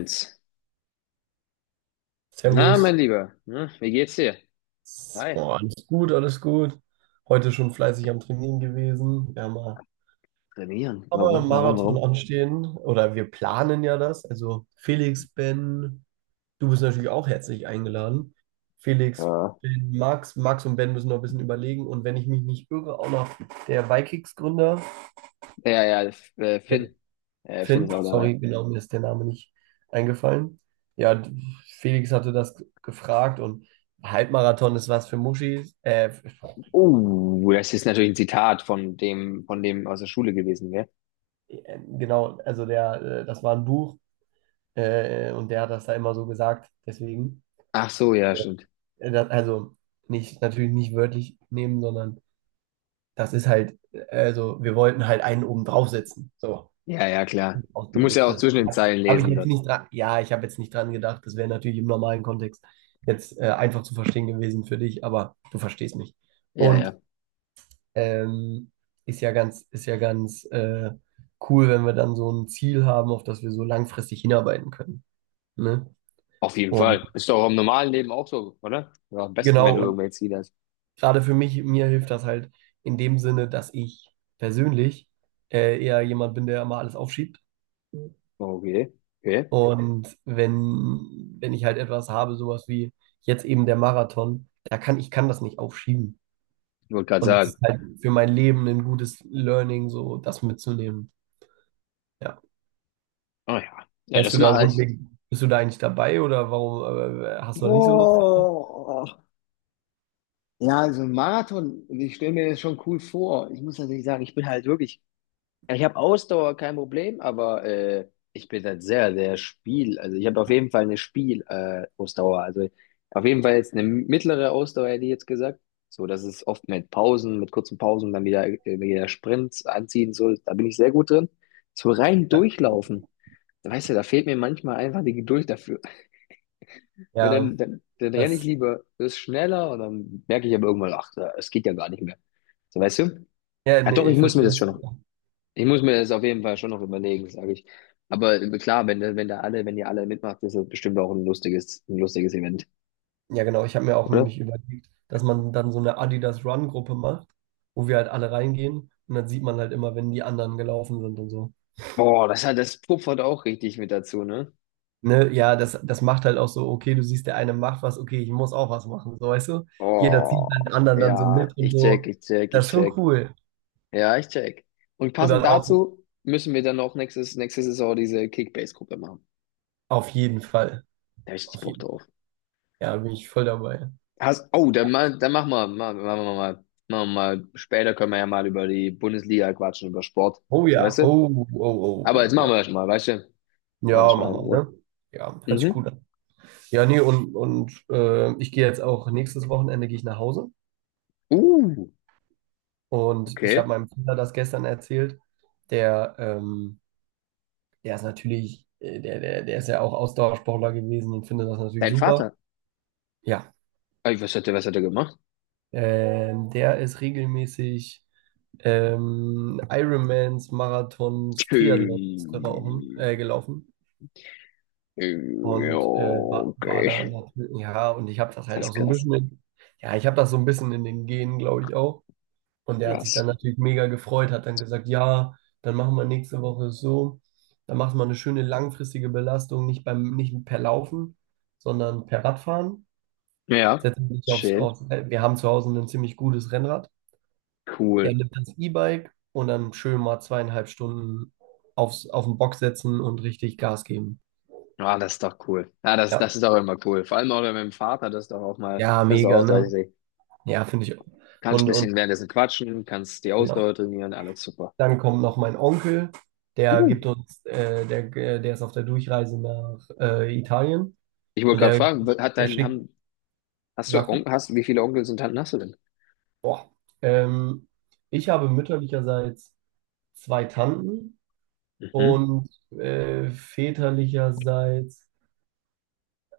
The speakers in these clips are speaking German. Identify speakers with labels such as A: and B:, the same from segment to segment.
A: Eins. Na,
B: Servus.
A: mein Lieber, ne, wie geht's dir? Hi.
B: Boah, alles gut, alles gut. Heute schon fleißig am Trainieren gewesen. Wir haben mal
A: Trainieren.
B: haben wir
A: Warum,
B: einen
A: warum,
B: Marathon
A: warum?
B: anstehen, oder wir planen ja das. Also Felix, Ben, du bist natürlich auch herzlich eingeladen. Felix,
A: Ja.
B: Ben, Max, Max und Ben müssen noch ein bisschen überlegen. Und wenn ich mich nicht irre, auch noch der Vikings-Gründer.
A: Ja, ja,
B: Ja,
A: Finn. Finn
B: Finn,
A: ist auch dabei.
B: sorry, genau, mir ist der Name nicht eingefallen. Ja, Felix hatte das gefragt und Halbmarathon ist was für Muschis.
A: Oh, das ist natürlich ein Zitat von dem aus der Schule gewesen, gell?
B: Genau, das war ein Buch, und der hat das da immer so gesagt. Deswegen,
A: Ach so, ja, stimmt.
B: das, also nicht, natürlich nicht wörtlich nehmen, sondern das ist halt, also wir wollten halt einen oben draufsetzen. So,
A: Ja, ja, klar. Du musst ja
B: ausgedrückt.
A: auch
B: Das
A: zwischen den Zeilen
B: habe ich
A: lesen
B: jetzt
A: dort.
B: nicht dran, ja, ich habe jetzt nicht dran gedacht. Das wäre natürlich im normalen Kontext jetzt einfach zu verstehen gewesen für dich, aber du verstehst mich.
A: Ja,
B: Und
A: ja.
B: ähm, ist ja ganz cool, wenn wir dann so ein Ziel haben, auf das wir so langfristig hinarbeiten können. Ne?
A: Auf jeden
B: Und
A: Fall. Ist doch im normalen Leben auch so, oder? Oder am besten, wenn
B: genau,
A: du
B: und
A: irgendwelche Ziele hast.
B: gerade für mich, mir hilft das halt in dem Sinne, dass ich persönlich eher jemand bin, der immer alles aufschiebt.
A: Oh, okay, okay.
B: Und wenn ich halt etwas habe, sowas wie jetzt eben der Marathon, da kann ich kann das nicht aufschieben.
A: Ich wollte gerade
B: Und das
A: sagen.
B: ist halt für mein Leben ein gutes Learning, so das mitzunehmen. Ja.
A: Oh ja. Ja, das mache ich.
B: Bist du da eigentlich dabei oder warum hast du da nicht so Lust?
A: Boah. Ja, so ein Marathon, ich stelle mir das schon cool vor. Ich muss natürlich sagen, ich bin halt wirklich, ja, ich habe Ausdauer, kein Problem, aber ich bin halt sehr, sehr Spiel. Also ich habe auf jeden Fall eine Spiel Ausdauer. Also auf jeden Fall jetzt eine mittlere Ausdauer, hätte ich jetzt gesagt. So, das ist oft mit Pausen, mit kurzen Pausen, dann wieder, wieder Sprints anziehen, so, da bin ich sehr gut drin. So rein durchlaufen, da weißt du, da fehlt mir manchmal einfach die Geduld dafür. Weil
B: Ja,
A: dann renne ich
B: das,
A: lieber, das ist schneller und dann merke ich aber irgendwann, ach, es geht ja gar nicht mehr. So, weißt du?
B: ja,
A: Ja,
B: nee,
A: doch,
B: ich verstehe das.
A: ich muss mir das auf jeden Fall schon noch überlegen, sage ich. Aber klar, wenn da alle, wenn ihr alle mitmacht, ist das bestimmt auch ein lustiges Event,
B: Ja, genau. Ich habe mir auch
A: oder?
B: nämlich überlegt, dass man dann so eine Adidas Run-Gruppe macht, wo wir halt alle reingehen und dann sieht man halt immer, wenn die anderen gelaufen sind und so.
A: Boah, das puffert auch richtig mit dazu, ne?
B: Ne? Ja, das, das macht halt auch so, okay, du siehst, der eine macht was, okay, ich muss auch was machen, so weißt du? Jeder zieht halt den
A: Oh,
B: anderen dann so
A: ja,
B: mit und so.
A: ich
B: Das ist schon
A: check.
B: cool.
A: Ja, ich check. Und
B: Und
A: passend
B: dann auch
A: dazu müssen wir dann auch nächste Saison diese Kickbase-Gruppe machen.
B: auf jeden Fall.
A: Da hab ich richtig
B: Auf
A: Bock
B: jeden
A: drauf.
B: Fall. Ja, bin ich voll dabei.
A: Hast, oh, dann, mal, dann machen wir, machen wir mal, später können wir ja mal über die Bundesliga quatschen, über Sport.
B: Oh
A: So,
B: ja,
A: weißt du?
B: oh, oh, oh,
A: Aber jetzt
B: oh,
A: machen
B: ja.
A: wir das mal, weißt du? Machen wir
B: Ja,
A: das
B: mach
A: mal in
B: mal,
A: Ruhe.
B: ne? Ja, hört sich
A: Mhm.
B: gut an. Ja, nee, ich gehe jetzt auch nächstes Wochenende gehe ich nach Hause.
A: Uh,
B: Und ich
A: okay.
B: habe meinem Bruder das gestern erzählt. Der, der ist natürlich, der ist ja auch Ausdauersportler gewesen und findet das natürlich
A: Dein
B: super.
A: Vater.
B: Ja,
A: Ey, was hat er gemacht?
B: der ist regelmäßig Ironmans, Marathons, Triathlons
A: Ähm,
B: gelaufen
A: Ja,
B: und war da
A: okay.
B: natürlich, ja, und ich habe das halt
A: Das ist
B: auch so ein
A: krass.
B: bisschen in, ja, ich habe das so ein bisschen in den Genen, glaube ich, auch. Und der hat sich
A: Krass.
B: dann natürlich mega gefreut, hat dann gesagt, ja, dann machen wir nächste Woche so. Dann macht man eine schöne langfristige Belastung, nicht per Laufen, sondern per Radfahren.
A: Ja,
B: Setzt sich
A: schön.
B: wir haben zu Hause ein ziemlich gutes Rennrad.
A: Cool.
B: Er nimmt das E-Bike und dann schön mal zweieinhalb Stunden auf den Bock setzen und richtig Gas geben.
A: Ah, das ist doch cool. Ja,
B: Ja.
A: das ist auch immer cool. Vor allem auch mit dem Vater,
B: Ja,
A: das ist
B: mega,
A: auch,
B: ne? Ja, finde ich.
A: kannst ein
B: Und,
A: bisschen
B: und
A: währenddessen quatschen, kannst die Ausdauer
B: genau.
A: trainieren, alles super.
B: Dann kommt noch mein Onkel,
A: Uh,
B: der ist auf der Durchreise nach Italien
A: ich wollte
B: und
A: gerade fragen,
B: der schickt,
A: hast du
B: sag ruhig,
A: Onkel, hast, wie viele Onkels und Tanten hast du denn?
B: boah, ähm, ich habe mütterlicherseits zwei Tanten
A: Mhm.
B: und väterlicherseits,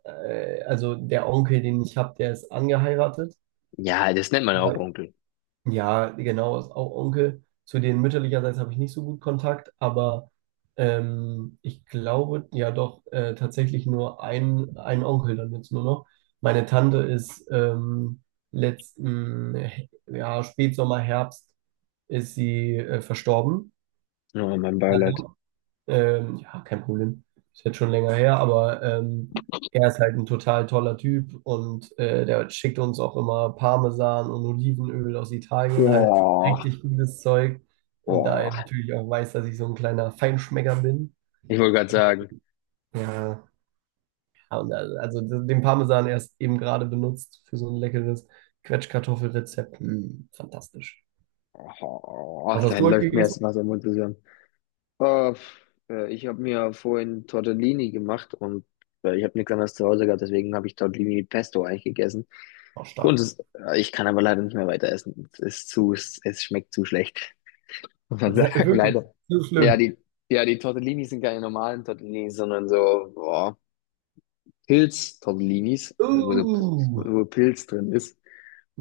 B: also der Onkel, den ich habe, der ist angeheiratet.
A: Ja, das nennt man auch Onkel.
B: Ja, genau, ist auch Onkel. Zu denen mütterlicherseits habe ich nicht so gut Kontakt, aber ich glaube ja doch tatsächlich nur ein Onkel dann jetzt nur noch. Meine Tante ist ja, Spätsommer, Herbst ist sie verstorben.
A: Oh, mein Beileid.
B: Ja, kein Problem. Ist jetzt schon länger her, aber er ist halt ein total toller Typ und der schickt uns auch immer Parmesan und Olivenöl aus Italien, halt
A: Oh,
B: richtig gutes Zeug. Und da
A: oh.
B: er natürlich auch weiß, dass ich so ein kleiner Feinschmecker bin.
A: Ich wollte gerade sagen,
B: Ja, ja, und also den Parmesan erst eben gerade benutzt für so ein leckeres Quetschkartoffelrezept. Mm, fantastisch.
A: oh,
B: Was
A: da
B: hast du heute
A: läuft mir
B: gegessen?
A: erst was im Mund zusammen. Oh, ich habe mir vorhin Tortellini gemacht und ich habe nichts anderes zu Hause gehabt, deswegen habe ich Tortellini mit Pesto eigentlich gegessen.
B: Auch stark.
A: Kunst ist, ich kann aber leider nicht mehr weiter essen. Es ist zu, es schmeckt zu schlecht. Muss man
B: Das
A: sagen,
B: ist wirklich
A: leider.
B: so
A: Ja,
B: schlimm.
A: die, ja, die Tortellinis sind keine normalen Tortellinis, sondern so, boah, Pilz-Tortellinis,
B: Uh,
A: wo Pilz drin ist.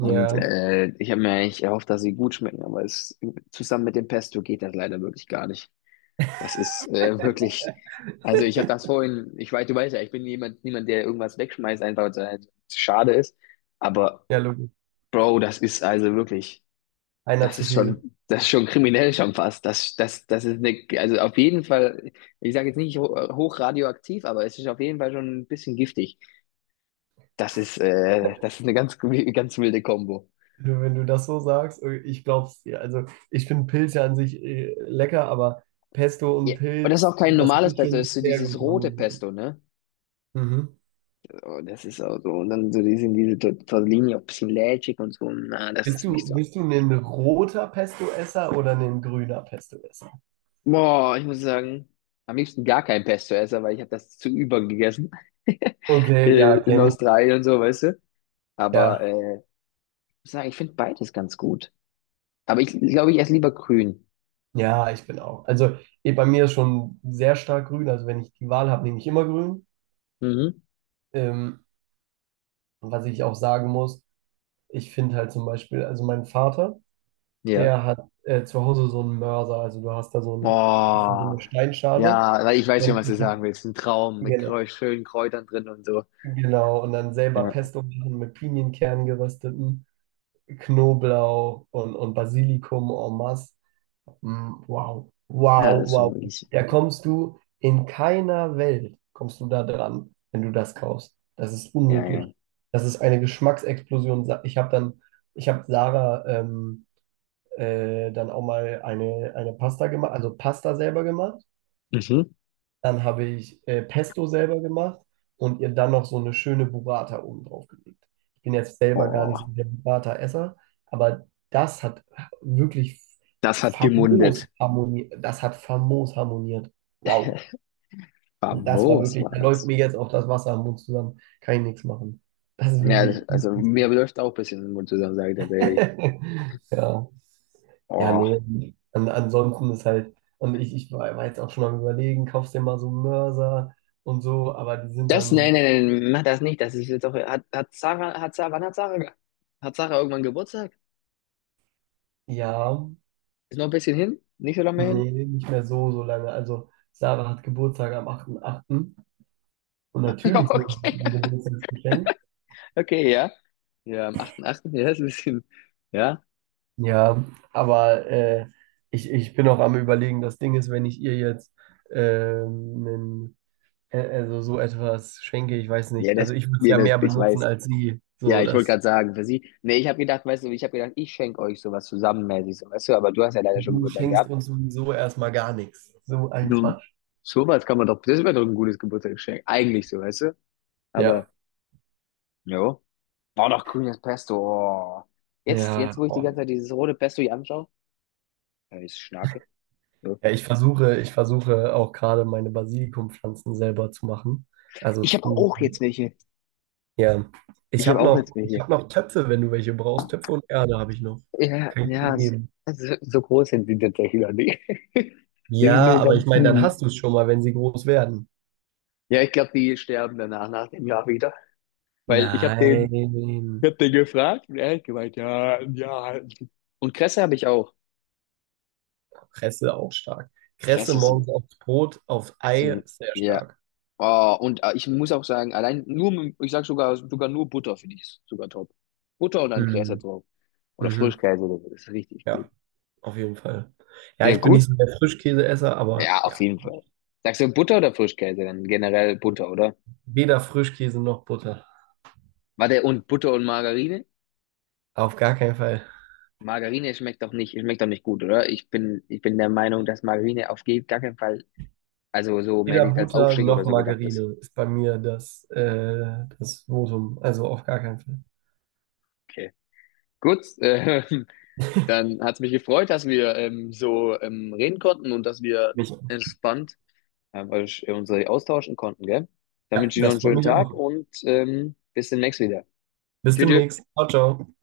A: Und ich habe mir eigentlich erhofft, dass sie gut schmecken, aber es zusammen mit dem Pesto geht das leider wirklich gar nicht. Das ist wirklich, also ich habe das vorhin, ich weiß, du weißt ja, ich bin niemand, der irgendwas wegschmeißt, einfach weil es halt schade ist. Aber
B: ja, Lukas.
A: Bro, das ist also wirklich.
B: Einer zu viel.
A: Das ist schon kriminell schon fast. Das ist eine, also auf jeden Fall, ich sage jetzt nicht ho hoch radioaktiv, aber es ist auf jeden Fall schon ein bisschen giftig. Das ist eine ganz, ganz wilde Kombo.
B: Du- Wenn du das so sagst, ich glaub's dir. Also ich finde Pilze an sich lecker, aber Pesto und
A: Ja. Und das ist
B: Pilz,
A: auch kein
B: das
A: normales
B: muss
A: Pesto, das
B: schon
A: ist so
B: sehr
A: dieses
B: gut
A: rote
B: harmonieren.
A: Pesto, ne?
B: Mhm.
A: Oh, das ist auch so. Und dann so diese Tortellini auch ein bisschen lätschig und so. Na, das ist nicht so.
B: Bist du ein roter Pesto-Esser oder ein grüner Pesto-Esser?
A: Boah, ich muss sagen, am liebsten gar kein Pesto-Esser, weil ich habe das zu über gegessen.
B: Okay, ja,
A: In
B: kenne ich.
A: Australien und so, weißt du? Aber
B: Ja,
A: muss sagen, ich finde beides ganz gut. Aber ich glaube, ich esse lieber grün.
B: ja, ich bin auch. Also eh, bei mir ist schon sehr stark grün. Also wenn ich die Wahl habe, nehme ich immer grün.
A: Mhm.
B: Ähm, was ich auch sagen muss, ich finde halt zum Beispiel, also mein Vater,
A: Ja.
B: der hat zu Hause so einen Mörser. Also du hast da so
A: Oh,
B: eine Steinschale
A: ja, weil ich weiß schon,
B: und
A: was du
B: ein
A: sagen
B: paar-
A: willst. Ein Traum mit Kräu
B: genau,
A: schönen Kräutern drin und so.
B: genau, und dann selber
A: Ja,
B: Pesto machen mit Pinienkernen gerösteten, Knoblauch und Basilikum en masse. Mm, wow,
A: ja,
B: wow,
A: das ist schon
B: wow.
A: wirklich.
B: Da kommst du in keiner Welt, kommst du da dran, wenn du das kaufst. Das ist
A: Ja, ja.
B: unmöglich. Das ist eine Geschmacksexplosion. Ich habe Sarah dann auch mal eine Pasta gemacht, also Pasta selber gemacht.
A: Mhm.
B: Dann habe ich Pesto selber gemacht und ihr dann noch so eine schöne Burrata oben drauf gelegt. Ich bin jetzt selber gar nicht so
A: Oh,
B: der Burrata-Esser, aber das hat wirklich
A: das hat
B: famos
A: gemundet.
B: harmoniert. Das hat famos harmoniert. Wow. Und das war
A: Famos
B: wirklich,
A: war
B: da läuft
A: das.
B: mir jetzt auch das Wasser am Mund zusammen. Kann ich nichts machen. Das ist
A: Ja, das,
B: wirklich
A: also mir läuft auch ein bisschen den Mund zusammen, sage ich tatsächlich.
B: Ja. Ja,
A: Oh,
B: nee. Ansonsten ist halt, und ich war jetzt auch schon mal am überlegen, kaufst dir mal so Mörser und so, aber die sind
A: das,
B: dann,
A: mach das nicht. Das ist jetzt auch, hat, hat Sarah, wann hat Sarah, ge- hat Sarah irgendwann Geburtstag?
B: ja,
A: Ist noch ein bisschen hin? Nicht so lange mehr hin?
B: nee, nicht mehr so, so lange. Also Sarah hat Geburtstag am 8.8. und natürlich so
A: Okay.
B: ein Geburtstagsgeschenk.
A: Okay, ja. Ja, am 8.8. Ja, ist ein bisschen. Ja.
B: Ja, aber ich bin auch am Überlegen, das Ding ist, wenn ich ihr jetzt ähm, nen- also so etwas schenke, ich weiß nicht, also ich würde es
A: Ja,
B: ja
A: das,
B: mehr
A: ich
B: benutzen
A: weiß.
B: als sie,
A: Ja,
B: so
A: ich wollte
B: das.
A: gerade sagen, für sie. Nee, ich habe gedacht, ich schenke euch sowas zusammenmäßig, so, weißt du, aber du hast ja leider schon
B: Du
A: Geburtstag
B: schenkst
A: gehabt.
B: uns sowieso erstmal gar nichts. So ein
A: Du,
B: Quatsch.
A: sowas kann man doch, das wäre doch ein gutes Geburtstagsgeschenk. Eigentlich so, weißt du?
B: Ja,
A: Aber, jo. Oh, noch grünes Pesto. Oh. Jetzt,
B: ja.
A: wo ich die
B: Oh.
A: ganze Zeit dieses rote Pesto hier anschaue, ja, ich schnarke. So.
B: Ja, ich versuche auch gerade meine Basilikumpflanzen selber zu machen. Also
A: Ich habe
B: zu,
A: auch jetzt welche.
B: ja.
A: Ich habe auch jetzt
B: Ich
A: welche.
B: habe noch Töpfe, wenn du welche brauchst. Töpfe und Erde habe ich noch.
A: Ja,
B: Kann ich dir
A: ja, so,
B: geben.
A: so groß sind sie tatsächlich noch nicht. Die sind
B: Ja,
A: nur
B: aber ich
A: ganz
B: meine, dann
A: mini.
B: hast du es schon mal, wenn sie groß werden.
A: Ja, ich glaube, die sterben danach, nach dem Jahr wieder. Weil ich habe den, ich
B: Nein.
A: hab den gefragt und er hat gemeint, ja, ja. Und Kresse habe ich auch.
B: Kresse auch stark. Kresse
A: Kresse sind,
B: morgens aufs Brot, aufs Ei,
A: sind
B: sehr
A: ja.
B: stark.
A: Oh, und ich muss auch sagen, ich sag sogar, sogar nur Butter finde ich ist sogar top. Butter und dann Kresse
B: Mhm.
A: drauf. Oder
B: Mhm.
A: Frischkäse oder so, das ist richtig
B: Ja.
A: gut.
B: Auf jeden Fall. Ja,
A: Ja,
B: ich bin nicht
A: gut?
B: so der Frischkäseesser, aber
A: Ja, auf
B: ja,
A: jeden Fall. Sagst du Butter oder Frischkäse? Dann generell Butter, oder?
B: weder Frischkäse noch Butter.
A: Warte, und Butter und Margarine?
B: Auf gar keinen Fall.
A: Margarine schmeckt doch nicht gut, oder? Ich bin der Meinung, dass Margarine auf gar keinen Fall, also so mehr
B: Weder
A: als
B: Butter
A: Aufstrich
B: noch
A: oder so gedacht ist.
B: Margarine ist bei mir das, das Votum. Also auf gar keinen Fall.
A: Okay. Gut, dann hat's mich gefreut, dass wir so reden konnten und dass wir
B: Mich
A: entspannt uns austauschen konnten, gell? Dann
B: Ja,
A: wünsche ich noch
B: das
A: einen
B: freut
A: schönen
B: mich
A: Tag
B: auch.
A: und bis demnächst wieder.
B: Bis
A: Tschüss.
B: demnächst.
A: Tschüss.
B: Ciao, ciao.